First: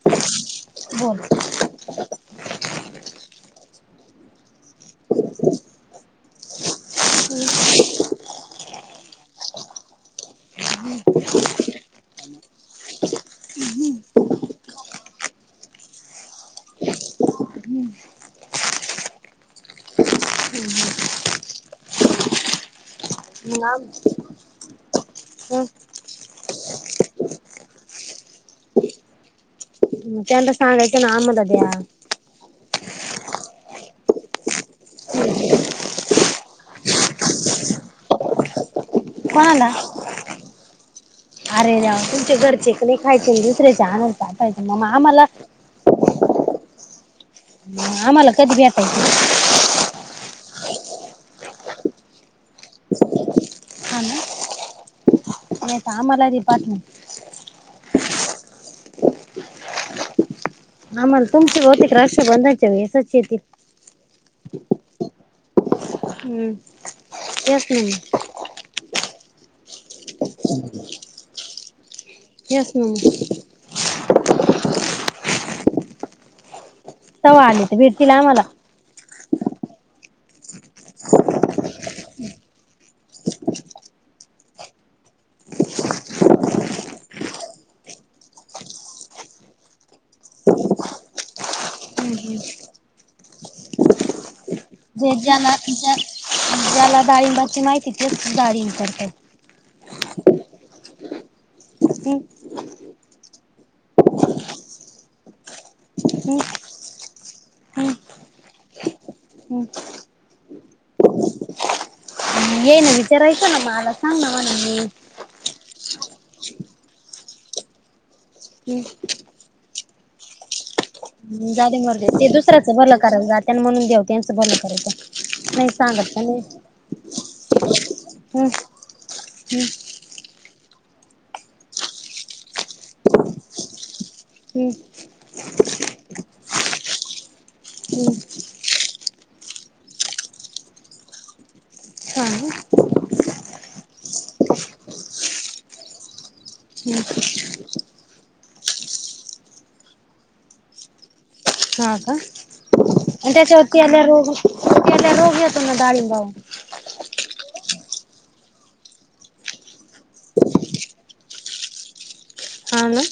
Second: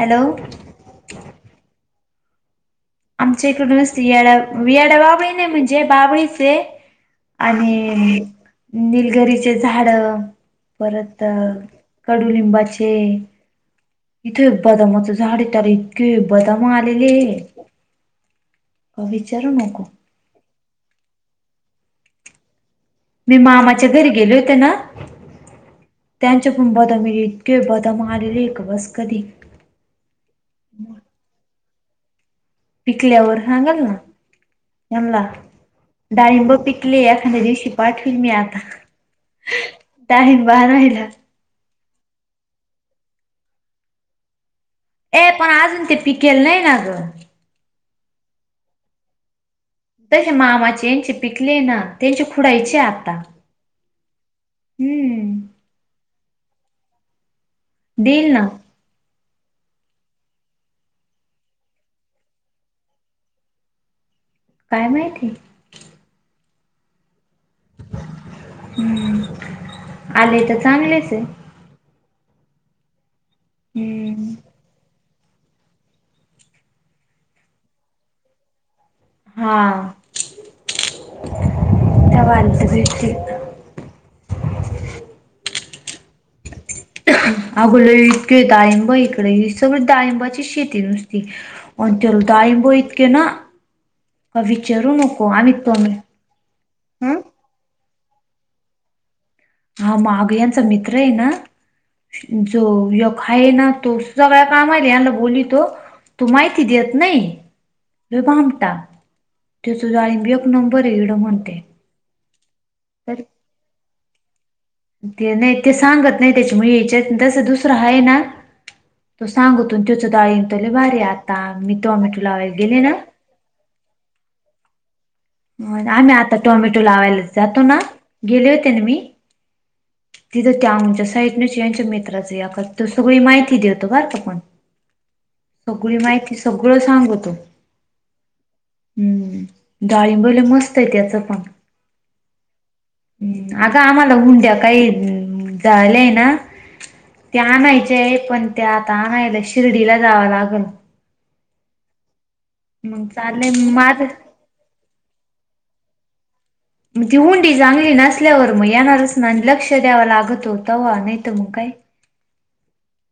Hello बोल आमच्या इकडे स्त्रियांना वियाड बावळीने म्हणजे बाबळीचे आणि निलगरीचे झाड परत कडुलिंबाचे ह हम्म इथे बदामच झाडे तेला इतके बदाम आलेले [inaudible] विचारू नको मी मामाच्या घरी गेले होते ना. त्यांच्या पण बदम हे इतके बदाम आलेले एक बस करी. त्यांना सांगायच ना आम्हाला द्या. पिकल्यावर सांगल ना. हमला. डाळिंब पिकली एखाद्या दिवशी पाठवन मी आता. कोणाला? डाळिंब आणायला. अरे देवा तुमच्या घरचे कमी खायचे दुसऱ्याच्या आनुन म [unintelligible] ए पण अजून ते पिकेल नाही ना गं. आम्हाला कधी भेटायचं? त्याच्या मामाची यांचे पिकले ना त्यांचे खुडायचे आता. हा ना हम्म. [unintelligible] आम्हाला दे पाठवुन. दिल ना. आमल तुमस होतिक राक्ष बंदायच्यासचेती. काय माहिती. हम्म त्यासनी. हम् आले तर चांगलेचये. यास नं हम्म. साऊ आले तर भेटतील आमाला. हा. साऊ आले तर भेटतील. आंग लई इतके डाळिंब इकडे सगळी डाळिंबाची शेती नुसती. आण तेला डाळिंब इतके ना का विचारू जे नको ज्याला आणिता ज्या मी. ज्याला डाळिंबाची माहिती तेच डाळींब करतयं. हा माग याचा मित्र हे ना हम्म, जो य खाय ना तो सगळया कामानी अनभुनी तो, तो हम्म, माहिती देत नाही. हम्म, लई भामटा हम्म. तेच डाळिंब एक नंबरे एवढं मोठंयं. हेन विचारायचना मला सांग नावा नम - - ते नाही ते सांगत नाही त्याच्यामुळे याच्यात तसं दुसरं हायेना. हम्. त सांगतो तेच डाळिंब तर लई भारी हाय आता मी टोमॅटो लावायला गेले ना. त्यां म्हणून द्याऊ त्यांचं बघुन करायचं. आम्ही आता टोमॅटो लावायला जातो ना हम्म गेले होते ना मी. हम्म तिथं त्या आमच्या साईटन यांच्या मित्राचे या तो सगळी माहिती देततो बर त पण. हम्. सगळी माहिती सगळं सांगतो. हम्म हम्म. डळिंबले मस्त हाय त्याचं पण. हा ना. ह् आग आम्हाला हुंड्या काही झाल्याय ना. हम्म ते आणायच्याय पण त्या आता आणयला शिर्डीला जावं लागल. हा का मग आणि चाललंय त्याच्यावरती माझ रोग रोग यतोना डाळींबावर - - ती हुंडी चांगली नसल्यावर मग येणारच ना लक्ष द्यावं लागत होतं वा नाही तर मग काय. हा ना.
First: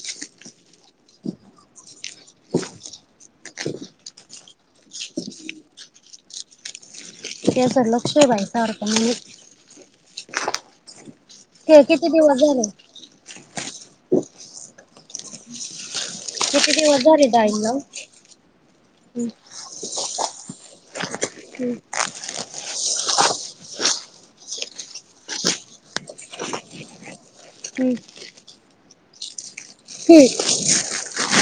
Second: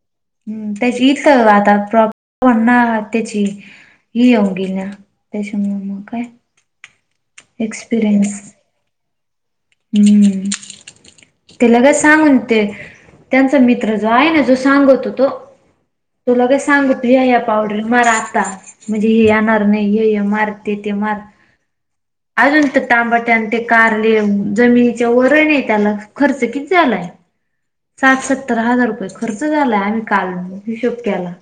हम् त्याची इथ आता प्रॉब् [unintelligible] म्हण ना त्याची. ही योगिना त्याच्यामु म काय. त्याचं लक्ष एक्सपिरियन्स हाय सारख [unintelligible] हम्म. ते लगच किती दिवस सांगून ते. झाले त्यांचा मित्र जो आहे ना जो सांगत हो तो. तुला काही किती दिवस सांगत झाले या डाळिंब पावडर लावून मार आता, म्हणजे हे हम्म येणार नाही. हे मारते, ते मार. हम्म. अजून तर तांबाट्या ते कारले जमिनीच्या वर नाही त्याला खर्च किती आलाय. हम्म. सत्तर हजार रुपये खर्च झालाय आम्ही हम्म काल हिशोब केला.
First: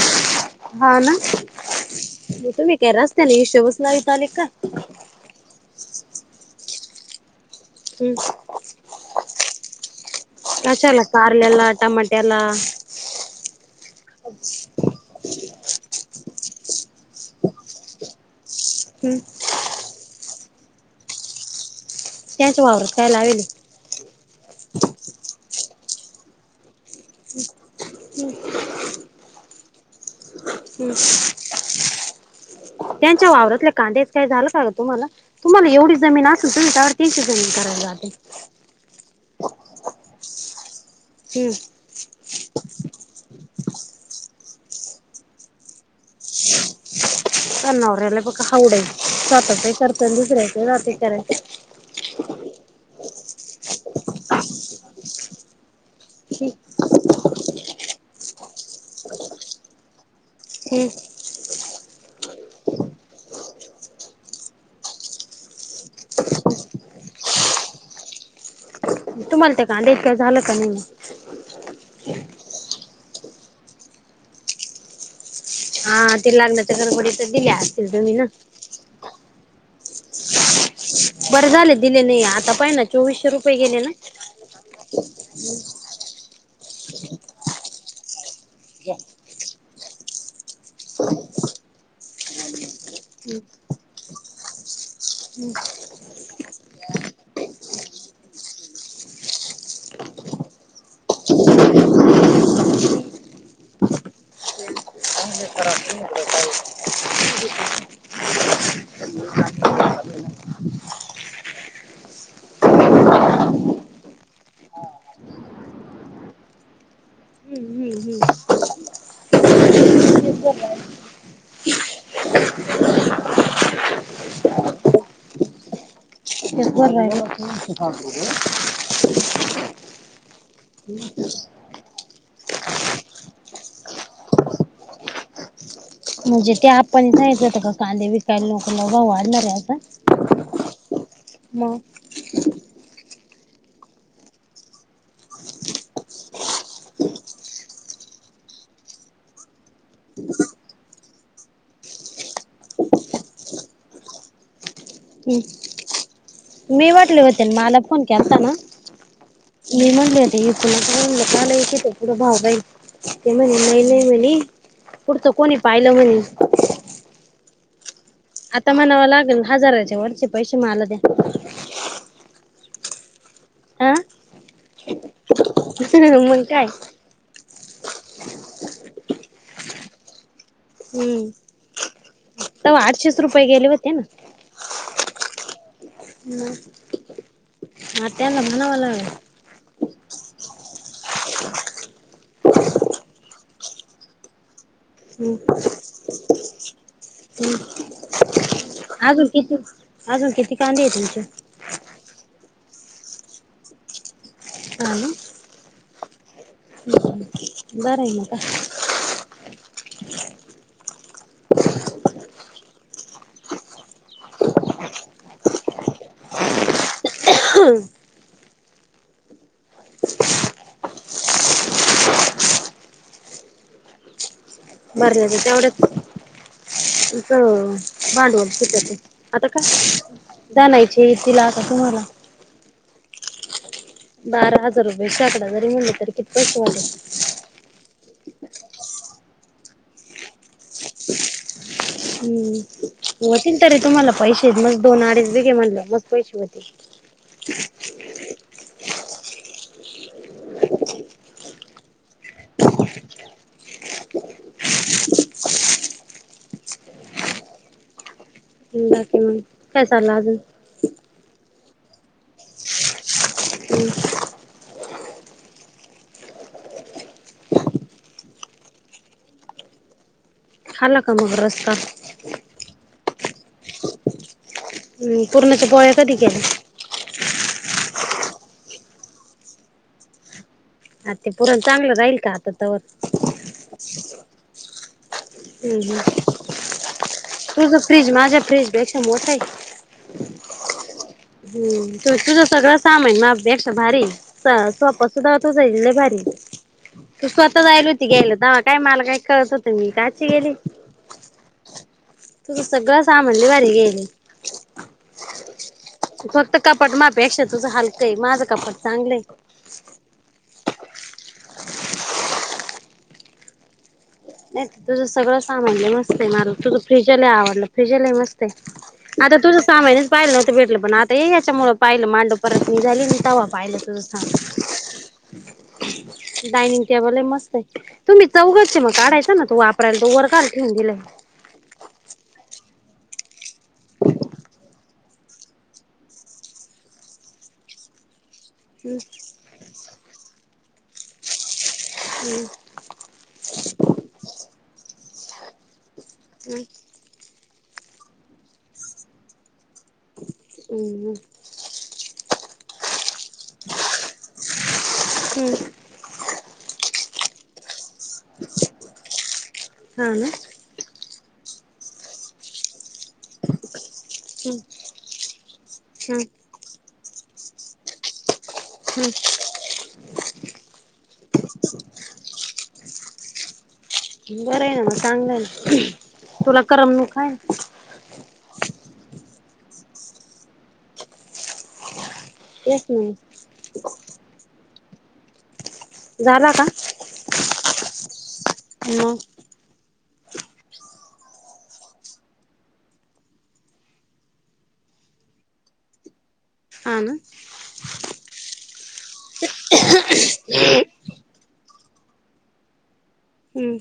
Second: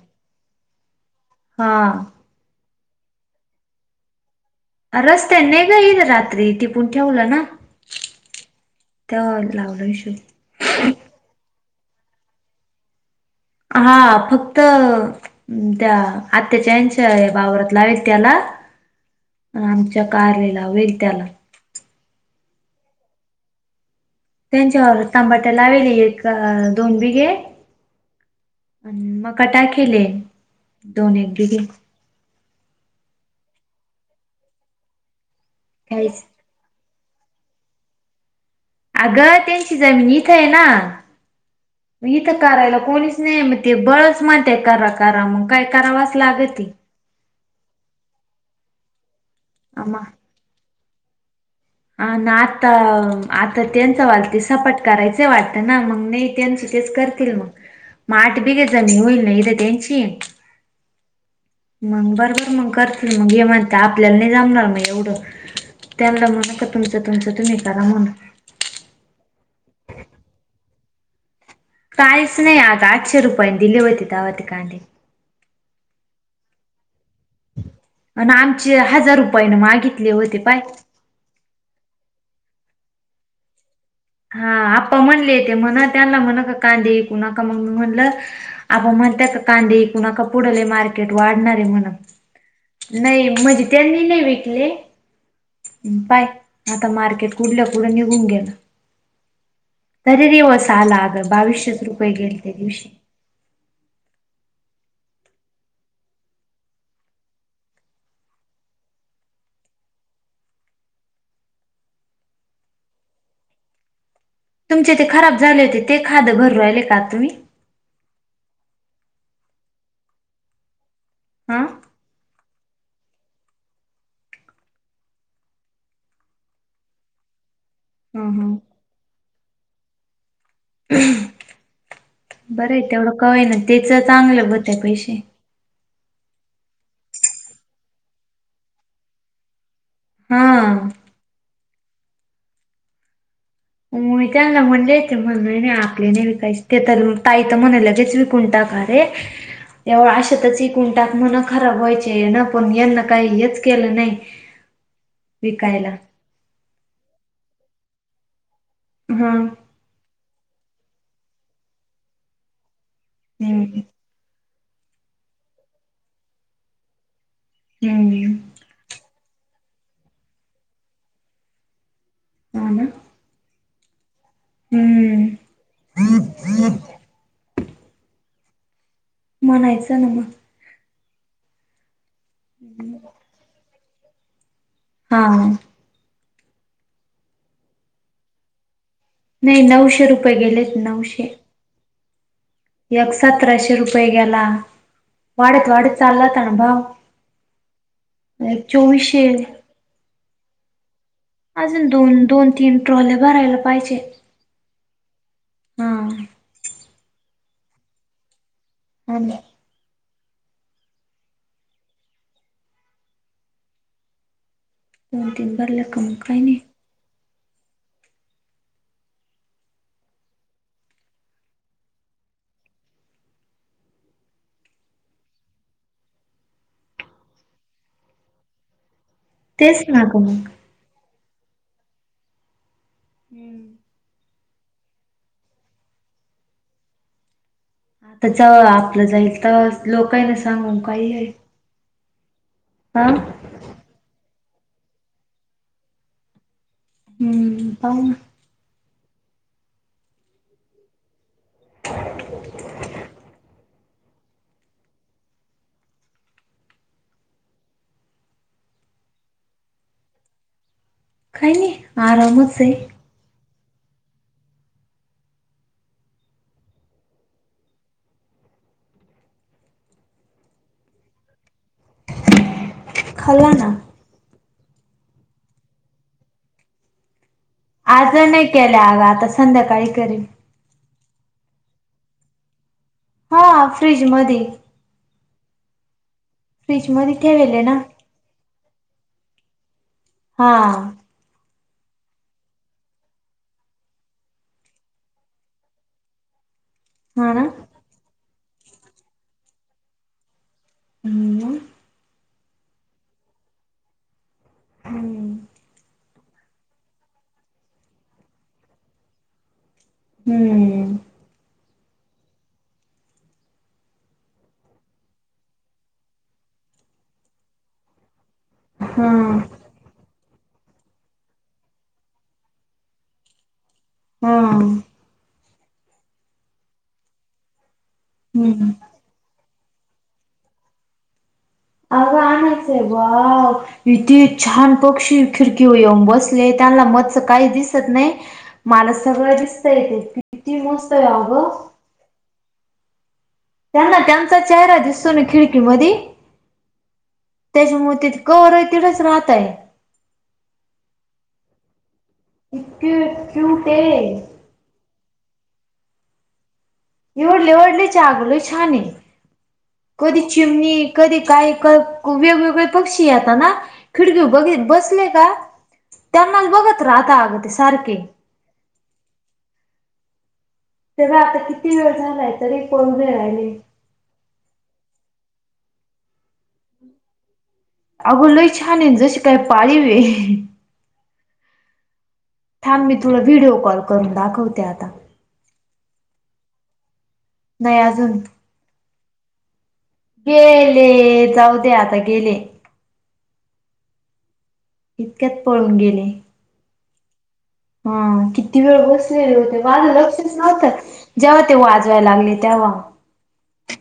हा ना, हा तुम्ही के रस्त्याने हिशोबस नाही [unintelligible] का रस्त्यान घईल रात्री टिपून ठेवलं ना. हम्. त लावल श. कशाला खारलेला, टमाटेला. हा फक्त त्या आत्याच्या यांच्या [unintelligible] त्याला. हम्म. आमच्या कारले ला वय त्याला. क्याच वावर [unintelligible] त्यांच्यावर तबाट्या लावेले एक दोन बिघे. आणि मग का टाकेेले, हम्म दोन एक दि त्यांच्या वावरातल्या कांद्याच काय झालं का तुम्हाला, तुम्हाला एवढी काहीच जमीन अस [unintelligible] करायला [unintelligible] अगं त्यांची जमीन इथं आहे ना. हम्म. इथं करायला कोणीच नाही म ते बळच म्हणते करा करा मग काय करावच लाग ती. नावरऱ्याला बघ हावडय स्वतःचा एक आमा करतय दुसऱ्याच जातय कराय. अ ना आता, आता त्यांच वाल ते सपाट करायच वाटतं ना मग नाही हम्म त्यांच तेच कर तील मग, माठ बी घे [unintelligible] लई [unintelligible] त्यांची. हम्म मग बरबर मग कर मग हे म्हणत आपल्याला नाही जमणार मग एवढं. त्यांना म्हणा का तुमचं तुमचं तुम्ही करा म्हण. तुम्हाला ते कांदा [unintelligible] झालं का नाही. कायस नाही आता आठशे रुपय दिली होती तवा ते कादे. हा ते लागणाच्या गडबडीत दिल्या. असतील तुम्ही ना. अन आमचे हजार रुपये ना मागितले होते पाय. बरं झाले दिले नाही आता पाहि ना चोवीसशे रुपये गेले ना. हा आप्पा म्हणले ते म्हणा त्यांना म्हणा का कांदे विकु नका मग म्हणलं. आबा म्हणत्यात कांदे ईकू नका पुधे लई मार्केट वाढणार आहे म्हण. नाही म्हणजे त्यांनी नाही विकले. [unintelligible] पाय आता मार्केट कुठलं पुुढे निघून गेलं. तरी दिवस आला अगं बावीसशेच रुपये गेल त्या दिवशी. [unintelligible] तुमचे ते खराब झाले होते ते खादं भरवाले का तुम्ही? हम्म हम्म हम्म. हा. हं हं [unintelligible] बरं आहे तेवढं कव आहे ना त्याच चांगलं बत पैसे. म्हणजे ते आपण सांयचं होत का कांदे विकायला लोक लघाव वाढणार आहे आता. हा. म. म त्यांना म्हणले [unintelligible] नाही आपले नाही विकय ते तर ताई तर म्हणाले लगेच विकून टाका. हे एव अशातच ईकून टाक म्हण खराब व्हायचे ना पण यांना काही हेच केलं नाही. ह हम् मी वाटले होते मला फोन केलताना. हा मी म्हणलेलाची पुढं भाव बाई ते म्ह हम्म महिले म्ह पुढतं कोणी पाहिलं म्हणे हम्. आता म्हणावा लागेल हजाराचे वरचे पैसे मला द्या. ह ना हा मग काय हम्म म्हणायचं ना मग. हम्म तवा आठशेच रुपये गेले होते ना. हा. ह हा त्यांना म्हणावाला. नाही नऊशे रुपये गेलेत नऊशे. एक सतराशे रुपये गेला वाढत वाढत चाललाता ना भाऊ. हम अजून किती अजून किती कांदे आहे तुमचे अजून दोन दोन तीन ट्रॉले भरायला पाहिजे हा हा बारा म का हम दोन तीन बार ल कं कायनी हा भरल्या तर तेवढच भांडवल सुिक ते आता का तेच ना ग मग जानायचे तिला आता तुम्हाला हम्म बारा हजार रुपयाे शेकडा जरी मिणला तरी कितपस वा तर च आपलं जाईल तर लोकही ना सांगून काही आहे हम्म हा होतील तरी तुम्हाला पैसे म दोन अडीच बघे म्हणलं मस् पैसे होतील हम्म पा [inaudible] बाकी मग काय चाला अजून खायनी आरामचे ह खाला का मग रस्ता खल ना पूर्णाचा पोळ्या कधी केला आज नाही केल्या अगा आता संध्याकाळी करेन आ ते पुरण चांगलं राहील का आता तवर हा फ्रीज मध्ये हम् फ्रीज मध्ये ठेवेले ना तुझ फ्रीज माझ्या फ्रीज पेक्षा मोठा आहे हा हम् तुझं सगळं सामान माझ्यापेक्षा भारी सोपा सुधा तुझा लई भारी तू हा ना स्वतः जायला होती गेयला तवा काय मला काय कळत होत मी काची गेली हम् तूझ सगळं सामनली भारी गेईली हम्म फक्त कपाट माफे अक्ष तुझं हलकं आहे माझं कपाट चांगलंय हम्म नाही तुझं सगळं सामान मस्त आहे मला तुझं फ्रिजला आवडलं फ्र्रीजल मस्त हा आता तुझ सामाननेच पाहिलं नवतं भेटलं पण आता याच्यामुळेळ पाहिलं मांडो परत म झाली तव्हा पाहिलंच हा डायनिंग टेबल आहे मस्त आहे तुम्ही हम्म चौघचे मग काढायचा ना तू वापरायला तो वर काल ठेन दिला अ कामच आहे ब इती छान पक्षी खिडकी येऊन बसले त्यांना मत्स काही दिसत नाही मला सगळं दिसत येते किती मस्त आहे गं हम्म त्यांना त्यांचा चेहरा दिसतो ना खिडकी म हम् [unintelligible] त्याच्यामुळे तिथे कर आहे तिथंच राहतय हम इिकटुते [unintelligible] हम्म एवढले वडले अगल छानान हा कधी ना चिमनी कधी काही वेगवेगळे पक्षी य ना खिडकी बघितत बसले का त्यांनाच बघत राहता अगं ते सारखे हम्म तेव्हा आता किती वेळ झालाय तरी कोण घे राहिले बरं आहे ना मग चांगलं ना तुला करम न काय अगो लोय छान जसे काय पवे तेच छान मी ना थोडं व्हिडिओ कॉल करून दाखवते आता झाला का नइ अजून हण गेले जाऊ दे आता गेले इतक्यात पळून गेले हा ना हा किती वेळ बसलेले होते माझं लक्षच नव्हतं जेव्हा ते वाजवायला लागले तेव्हा हम्म